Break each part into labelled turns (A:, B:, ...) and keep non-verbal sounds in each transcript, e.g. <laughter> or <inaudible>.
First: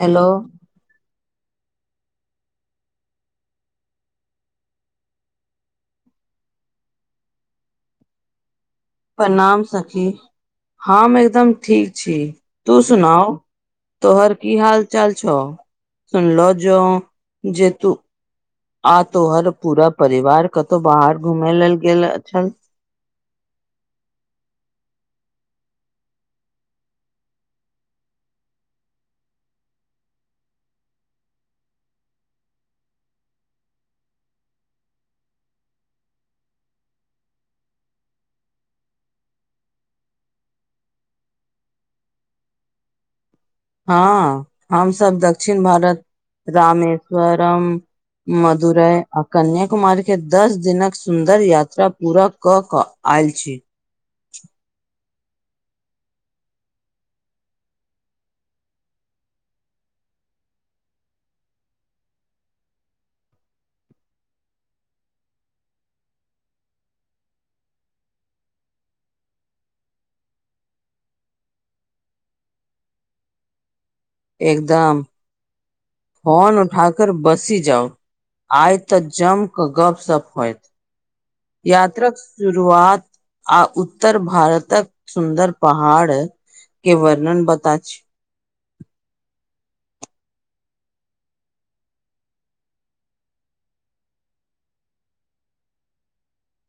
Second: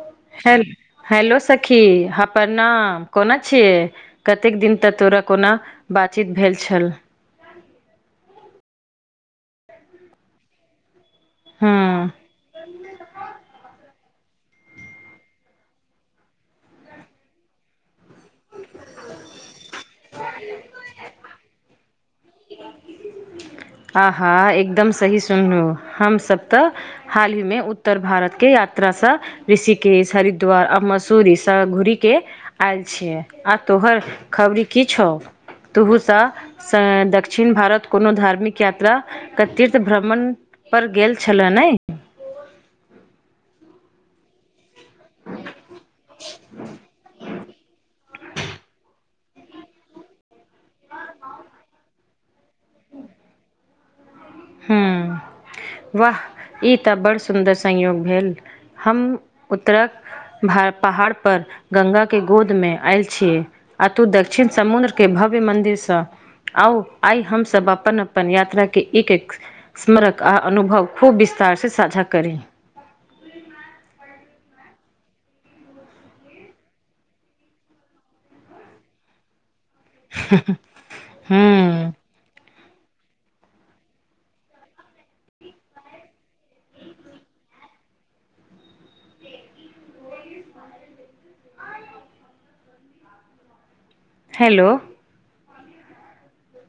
A: Hello.
B: Hello सखी हँ प्रणाम कोना छियै। कतेक दिन तक तोरा कोना बातचीत भेल छल।
A: प्रणाम सखी हम एकदम
B: हँ
A: ठीक छी तू सुनाऊ। तोहर की हाल-चाल छौ सुनलौ जौं जे तू आ तोहर पूरा परिवार कतौ बाहर घूमे लेल गेल छल।
B: आहाँ एकदम सही सुनलौं हमसब तऽ हालहिमे उत्तर भारतके यात्रासँ ऋषिकेश, हरिद्वार आ मसूरी सब घूरी के आयल छियै। आ तोहर खबरी की छौ तुहू स स दक्षिण भारत कोनो धार्मिक यात्रा क तीर्थ भ्रमण पर गेल छेलै नै।
A: हँ हमसब दक्षिण भारत रामेश्वर म मदुरई आ कन्या कुमारीके दस दिनक सुन्दर यात्रा पूरा कऽ कऽ आयल छी।
B: हूँ वाह ई तऽ बड़ सुन्दर संयोग भेल। हम उत्तरा भ पहाड़ पर गंगाके गोदमे आयल छियै। आ तू दक्षिण समुंद्र के भव्य मन्दिर सँ आउ आइ हमसब अपन-अपन यात्रा के एक-एक स्मरक आ अनुभव खूब विस्तार सँ साझा करी।
A: एकदम। फोन उठा कर बसी जाउ आइ तऽ जमकऽ गप सब होइत।
B: हम्म,
A: यात्रक शुरुआत आ उत्तर भारतक सुन्दर पहाड़ के वर्णन बता छी।
B: हेलो।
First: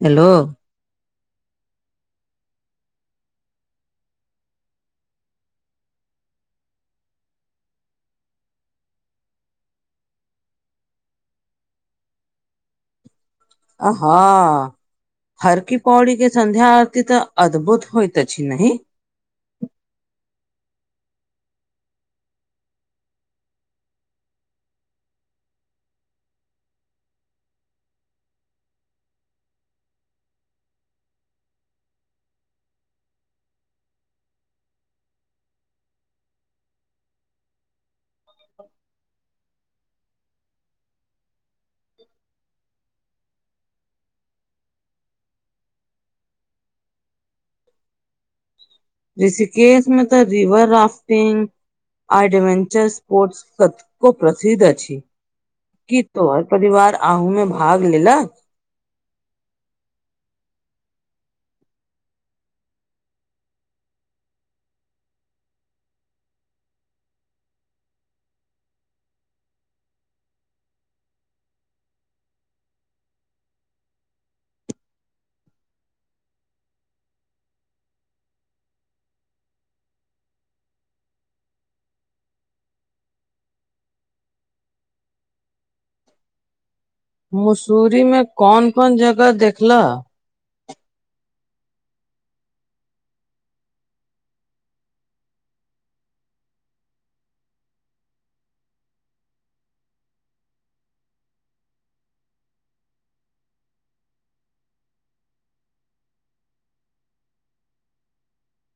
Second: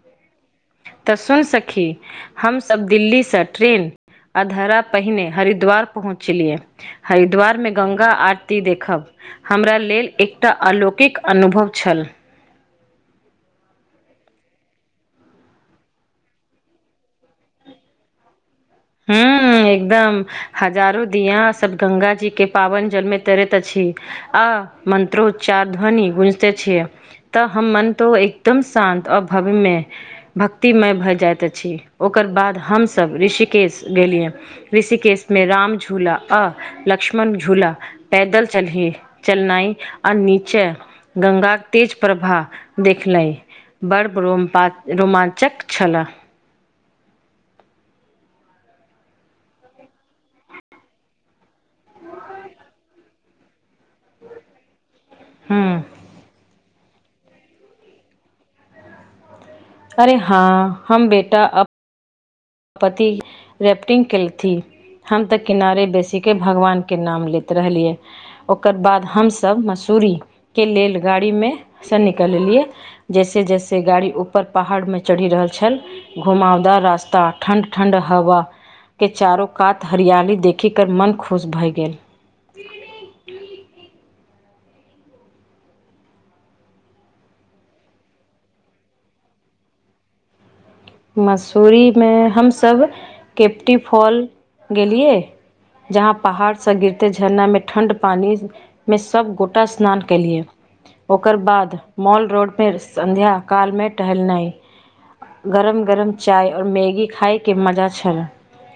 A: हेलो।
B: तऽ सुन सखी। हमसब दिल्ली स ट्रेन अधरा पहिने हरिद्वार पहुँचलियै। हरिद्वार में गंगा आरती देखब हमरा लेल एकटा आलौकिक अनुभव छल।
A: आ हँ। हर की पौड़ी के संध्या आरती तऽ अद्भुत होइत अछि, नहि?
B: हूँ एकदम हजारो दिया सब गंगा जी के पावन जल में तैरत अछि। आ मन्त्रोच्चार ध्वनि गुंजिते छियै। तऽ हम मन तो एकदम शान्त अ भव्य में भक्तिमय भए जाइत अछि ओकर बाद हमसभ ऋषिकेश गेलियै। ऋषिकेश में राम झूला आ लक्ष्मण झूला पैदल चलहि चलनाई आर नीचे गंगा के तेज प्रवाह देखलै। बड़ ब्रोम्पा रोमांचक छलऽ।
A: ऋषिकेश में तऽ रिवर राफ्टिंग आ एडवेंचर स्पोर्ट्स त को प्रसिद्ध अछि।
B: हूं
A: की तोहर परिवार आउमें भाग लेलक?
B: अरे हाँ हम बेटा अप पति रैप्टिंग केलथि हम तऽ किनारे बेसीके भगवानके नाम लैत रहलियै। ओकर बाद हमसभ मसूरीके लेल गाड़ीमे सँ निकललियै। जैसे जैसे गाड़ी ऊपर पहाड़मे चढ़ि रहल छल घुमावदार रास्ता ठण्ड ठण्ड हवाके चारू कात हरियाली देखिकर मन खुश भए गेल।
A: मसूरी मे कोन कोन जगह देखल?
B: मसूरीमे हमसभ केप्टी फॉल गेलियै जहाँ पहाड़सँ गिरते झरना में ठण्ड पानी में सब गोटा स्नान केलियै। ओकर बाद मॉल रोडपे सन्ध्या कालमे टहलनाइ गरम गरम चााय और मैगी खायके मजा छल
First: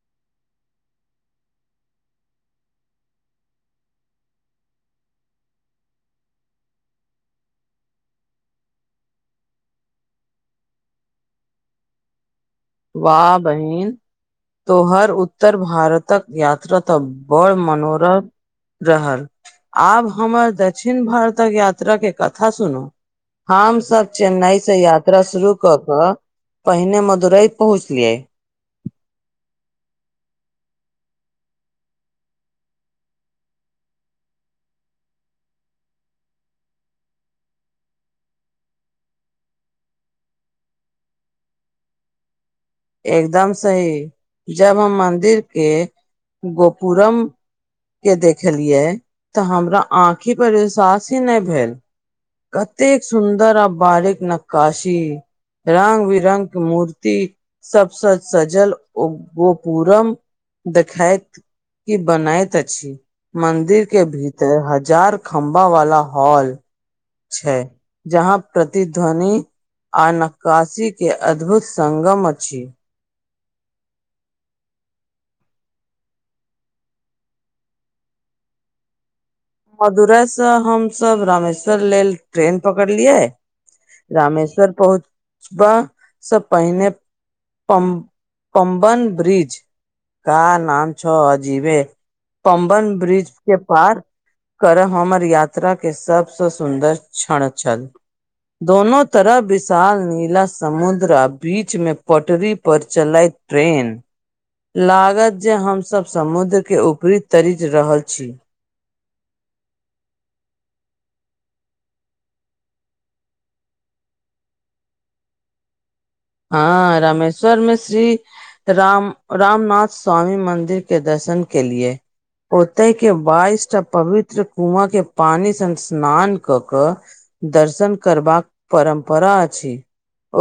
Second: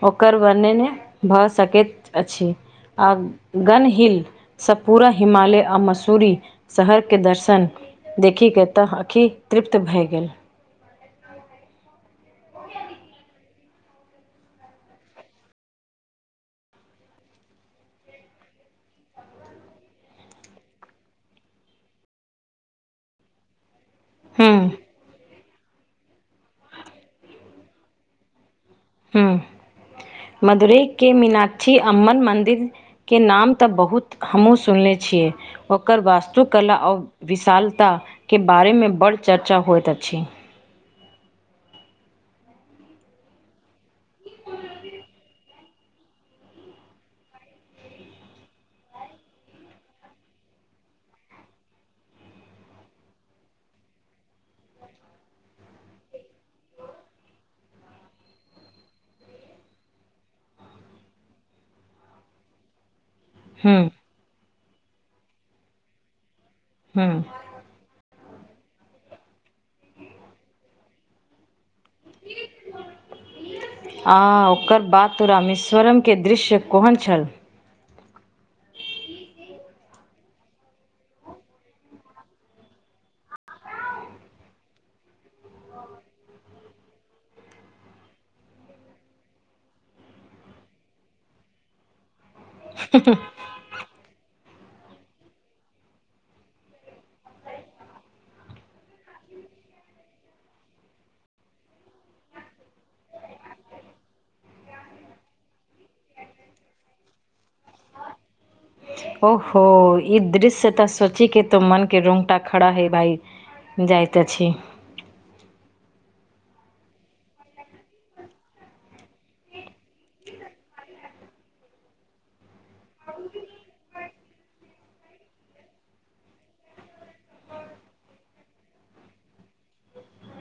B: ओकर वर्णने भऽ सकैत अछि आ गन हिल स पूरा हिमालय आ मसूरी शहर के दर्शन देखि के तऽ ऑंखि तृप्त भए गेल।
A: वाह बहिन। तोहर उत्तर भारतक यात्रा त बड़ मनोरम रहल आब हमर दक्षिण भारतक यात्राके कथा सुनू। हम सब चेन्नई
B: हुँ
A: से यात्रा शुरू क क पहिने मदुरई पहुँचलिये।
B: हूं मदुरै के मीनाक्षी अम्मन मन्दिर के नाम तऽ बहुत हमहुॅं सुनले छियै। ओकर वास्तुकला आओ विशालताके बारेमे बड्ड चर्चा होइत अछि।
A: एकदम सही जब हम मन्दिर के गोपुरम के देखलियए तऽ हमरा आँखि पर एहसासे नही भेल। कतेक सुन्दर आ बारीक नक्काशी। रंग बिरंगके मूर्ति सबसँ सजल ओ गोपुरम देखाइत कि बनाइत अछि। मन्दिर
B: हुं,
A: के भीतर हजार खम्भा वाला हॉल
B: हँ
A: छै, जहाँ प्रतिध्वनि। आ नक्कासीके अद्भुत सङ्गम अछि।
B: आ ओकर बात तो रामेश्वरम के दृश्य कोहेन छल।
A: मदुराइ से हम-सब रामेश्वर लेल ट्रेन पकड़लियै। रामेश्वर पहुँचबा से पहिने। पम-पमबन ब्रिज, का नाम छ अजीवे। पमबन ब्रिज के पार। करय हमर यात्राके सभसँ सुन्दर क्षण छल। दोनों तरफ विशाल नीला समुद्र आ बीच में पटरी पर चलैत। ट्रेन, लागत जे हम-सब समुद्र के ऊपरी तरिज रहल छी।
B: <inaudible> ओऽहो, ई दृश्य तऽ सोची के तो मन के रोंगटा खड़ा है भाइ। जाइत अछी।
A: हँ, रामेश्वर में श्री। राम, रामनाथ स्वामी मन्दिर के दर्शन केलिए। ओऽते के बाइस टा पवित्र कुआँ के पानी से स्नान क कऽ। दर्शन करबाक परम्परा अछि,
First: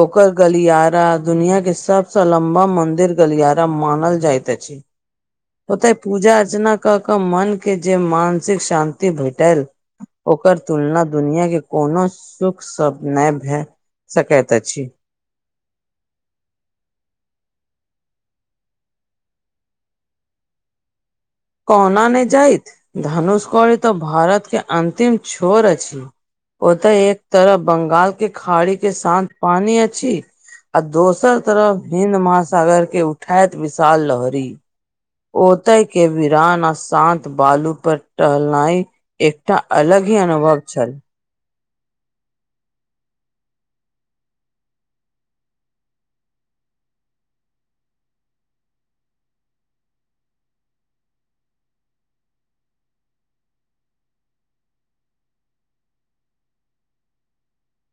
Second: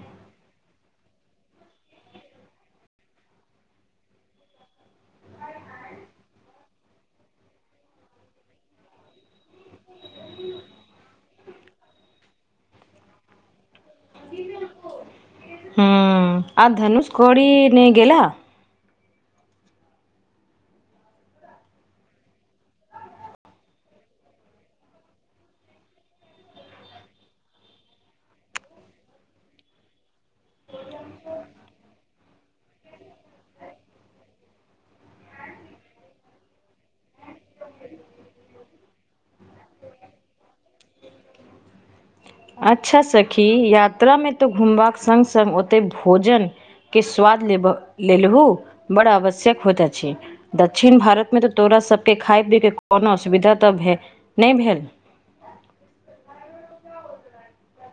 A: ओकर। गलियारा, दुनिया के सबस लंबा मंदिर गलियारा मानल जाइत अछि। ओतेऽ पूजा अर्चना कऽ कऽ मनके जे मानसिक शान्ति भेटल। ओकर तुलना दुनिया के कोनो सुख शब्द नहि भे। सकैत अछी।
B: हुं, आ धनुष कौड़ी ने गेलाऽ।
A: कोना ने जायइत, धनुष कौरी तऽ भारत के अंतिम छोर अछि। ओतय एक तरफ बंगाल के खाड़ी के शांत पानी अछि। आ दोसर तरफ हिन्द महासागर के उठाइत विशाल लहरी। ओतय के वीरान आ शान्त बालू पर टहलनाई। एकटा अलग ही अनुभव छल।
B: अच्छा सखी, यात्रा में तो घुमबाक संग-संग ओते भोजन। के स्वाद लेब लेलहु, बड्ड आवश्यक होइत अछि। दक्षिण भारत में तऽ तोरा सब के खाय -पियके कोनो असुविधा तऽ भे, नइ भेल।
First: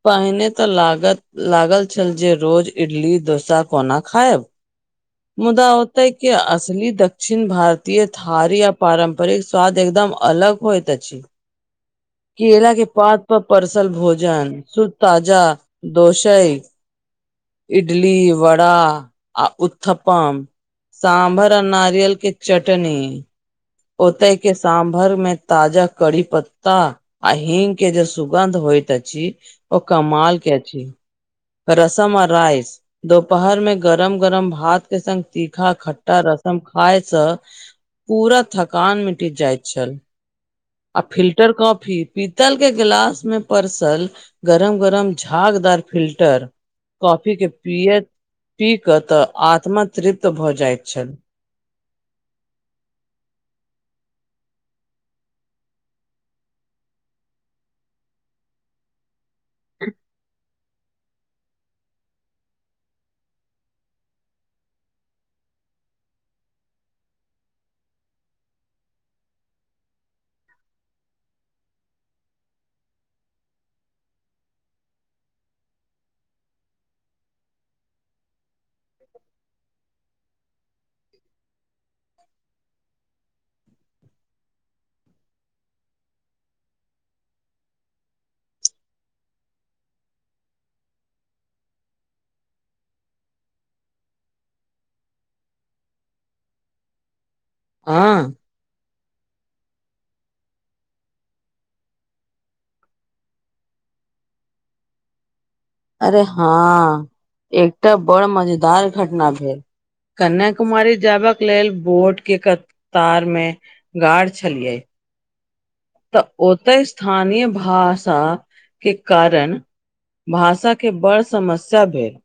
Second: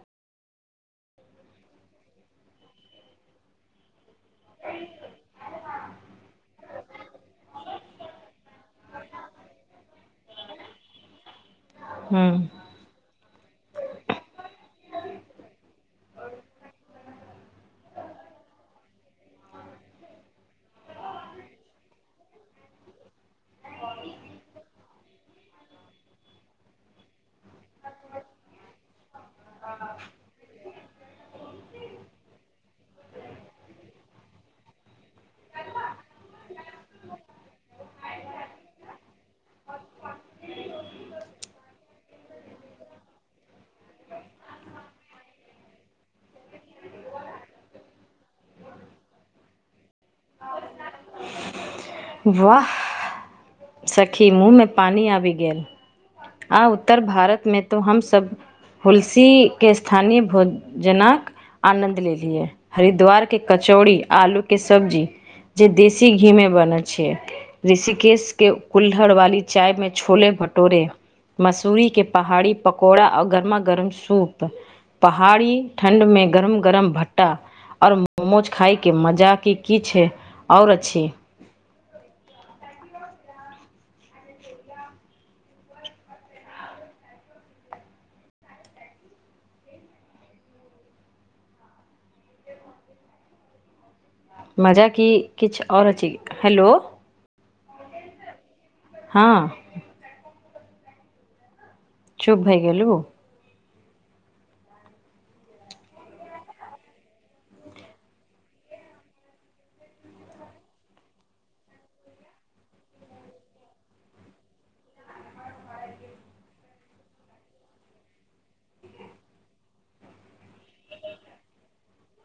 A: पहिने तऽ लागत, लागल छल जे रोज इडली-डोसा कोना खायब। मुदा ओत्ते के असली दक्षिण भारतीय थारी आ पारम्परिक स्वाद एकदम अलग। होयत अछि।
B: हूँ
A: केेला के पात पर परसल भोजन, शुद्ध, ताजा दोसई। इडली, वड़ा आ उत्थप्पम। साम्भर आ नारियल के चटनी। ओत्ते के साम्भर में ताजा कडी पत्ता। आ हींग के जे सुगन्ध होइत अछि, ओ कमाल के अछि। रस्म आ राइस। दोपहर में गरम-गरम भात के संग तीखा-खट्टा रसम खाय से। पूरा। थकान मिट जाइत छल, आ फिल्टर कॉफी, पीतल के गिलास में। परसल गरम-गरम झागदार फिल्टर। कॉफी के पिय, पी कऽ तऽ आत्मा तृप्त भ जाइत छल।
B: वाह। सखी मुँह मे पानी आबि गेल। आ उत्तर भारत मे तो हमसब हुलसी के स्थानीय भोज जेना आनन्द लेलीयै हरिद्वार के कचौड़ी, आलू के सब्जी जे देशी घी में बनल छिये ऋषिकेश के कुल्हड़ वाली चाय में छोले भटोरे मसूरी के पहाड़ी पकौड़ा आ गरमा गर्म सूप पहाड़ी ठण्ड मे गरम गरम भट्टा आ ओर मोमोज खााय के मजा के की छे आओर अछी। मजा की किछ आओर अछी, हेलो।
A: हां
B: हां चुप भय गेलु।
A: अरे हां एकटा बड़ मजेदार घटना भेल। कन्या कुमारी जाब के लेल बोट के कतार मे गाड़ छलिये। त ओतय स्थानीय भाषा के कारण भाषा के बड़ समस्या भेल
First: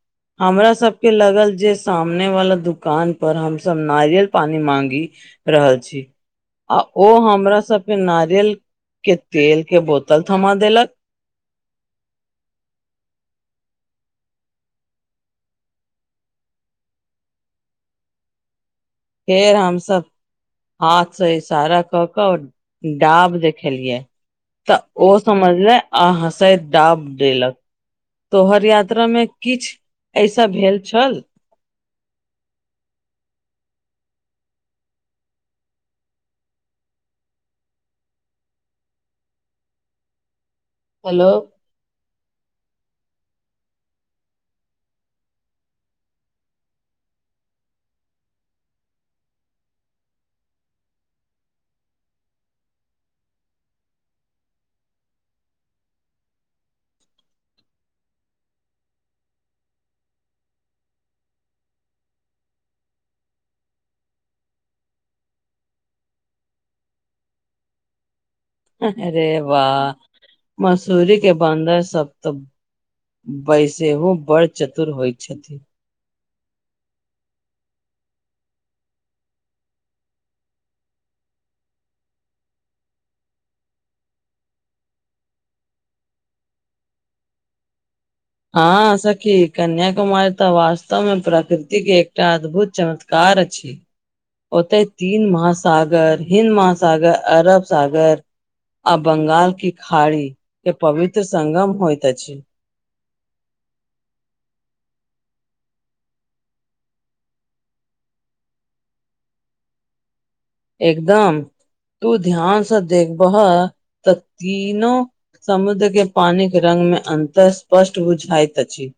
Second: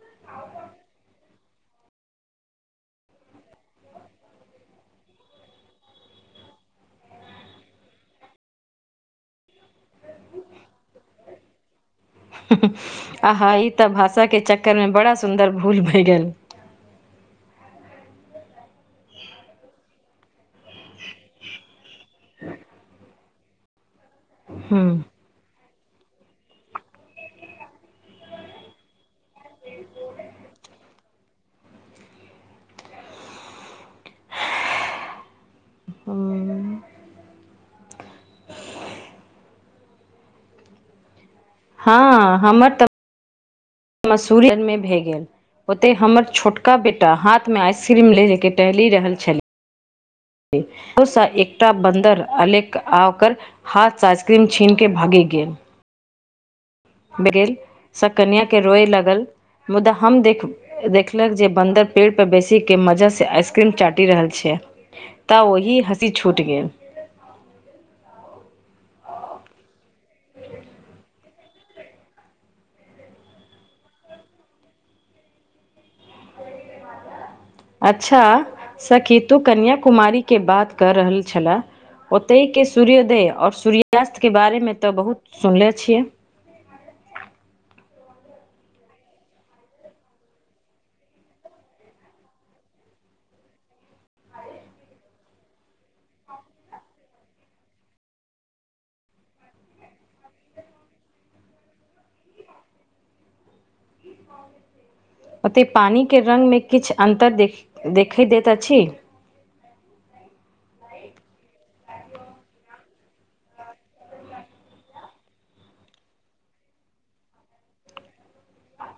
A: हमरा सबके लगल जे सामने वाला दुकान पर हमसब नारियल पानी मांगि रहल छी आ ओ हमरा सभके नारियल के तेल के बोतल थमा देलक।
B: हं हं आहा ई त भाषा के चक्कर मे बड़ा सुन्दर भूल भए गेल।
A: फेर हमसब हाथ स इशारा क क डाब देखेलियै
B: हूँ
A: त ओ समझलै आ हंसैत डाब देलक। तोहर यात्रा मे किछ ऐसा भेल छल?
B: हॅं
A: हेलो
B: हां हमर त मसूरी मे भए गेल। ओतय हमर छोटका बेटा हाथ मे आइसक्रीम ले लेके टहलि रहल छले कतौ सा एकटा बन्दर अलेक आ ओकर हाथ स आइसक्रीम छीन के भगी गेल। ब गेलसँ कनियाकेँ रोय लागल मुदा हम देख देखलक जे बन्दर पेड़पे बेसीके मजासँ आइसक्रीम चाटि रहल छै। तऽ ओहि हँसी छूट गेल।
A: अरे वाह मसूरी के बन्दर सब तऽ बैसेहु बड़ चतुर होइ छथिन।
B: अच्छा सखी तु कन्या कुमारी के बात कर रहल छल ओतयके सूर्योदय और सूर्यास्तके बारेमे तऽ बहुत सुनले छियै।
A: हाॅं सखी कन्यााकुमारी तऽ वास्तव में प्रकृति के एकटा अद्भुत चमत् कार अछि। ओतय तीन महासागर हिन्द महासागर, अरब सागर आ बंगाल की खाड़ी के पवित्र संगम होइत अछि।
B: ओतय पानी के रंग मे किछ अन्तर देख देखै दैत अछि?
A: एकदम तू ध्यान से देखबह तऽ तीनो समुद्र के पानिके रंग में अन्तर स्पष्ट बुझाइत अछि।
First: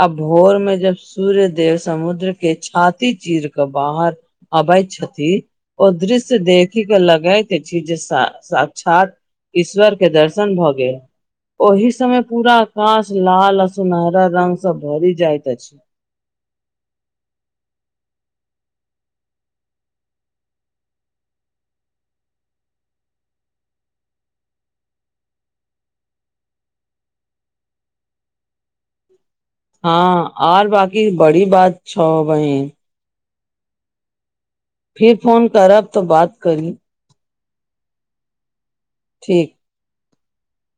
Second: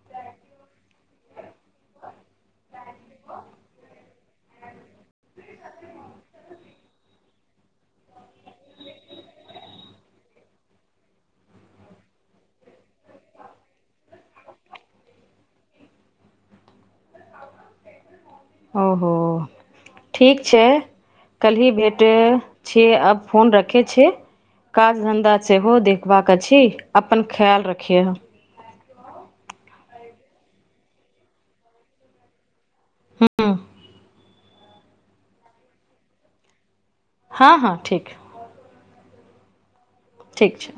A: आ भोर में जब सूर्य देेव समुद्र के छाती चीर क बाहर अबैत छथि। ओ दृश्य देखिक लगैत अछि, जे साक्षात ईश्वर के दर्शन भऽ गेल। ओहि समय पूरा आकाश लाल आ सुनहरा रंग सब भरि जाइत अछि।
B: ओ हो। ठीक छै। कल्हि भेटै छियै, आब फोन रखै छै। काज धन्धा सेहो देखबाक अछि। अपन ख्याल रखिय।
A: हँ आर बाकी बड़ी बात छौह बहिन
B: हँ।
A: फिर फोन करब तऽ बात करी।
B: हँ - हँ ठीक।
A: ठीक।
B: ठीक छै।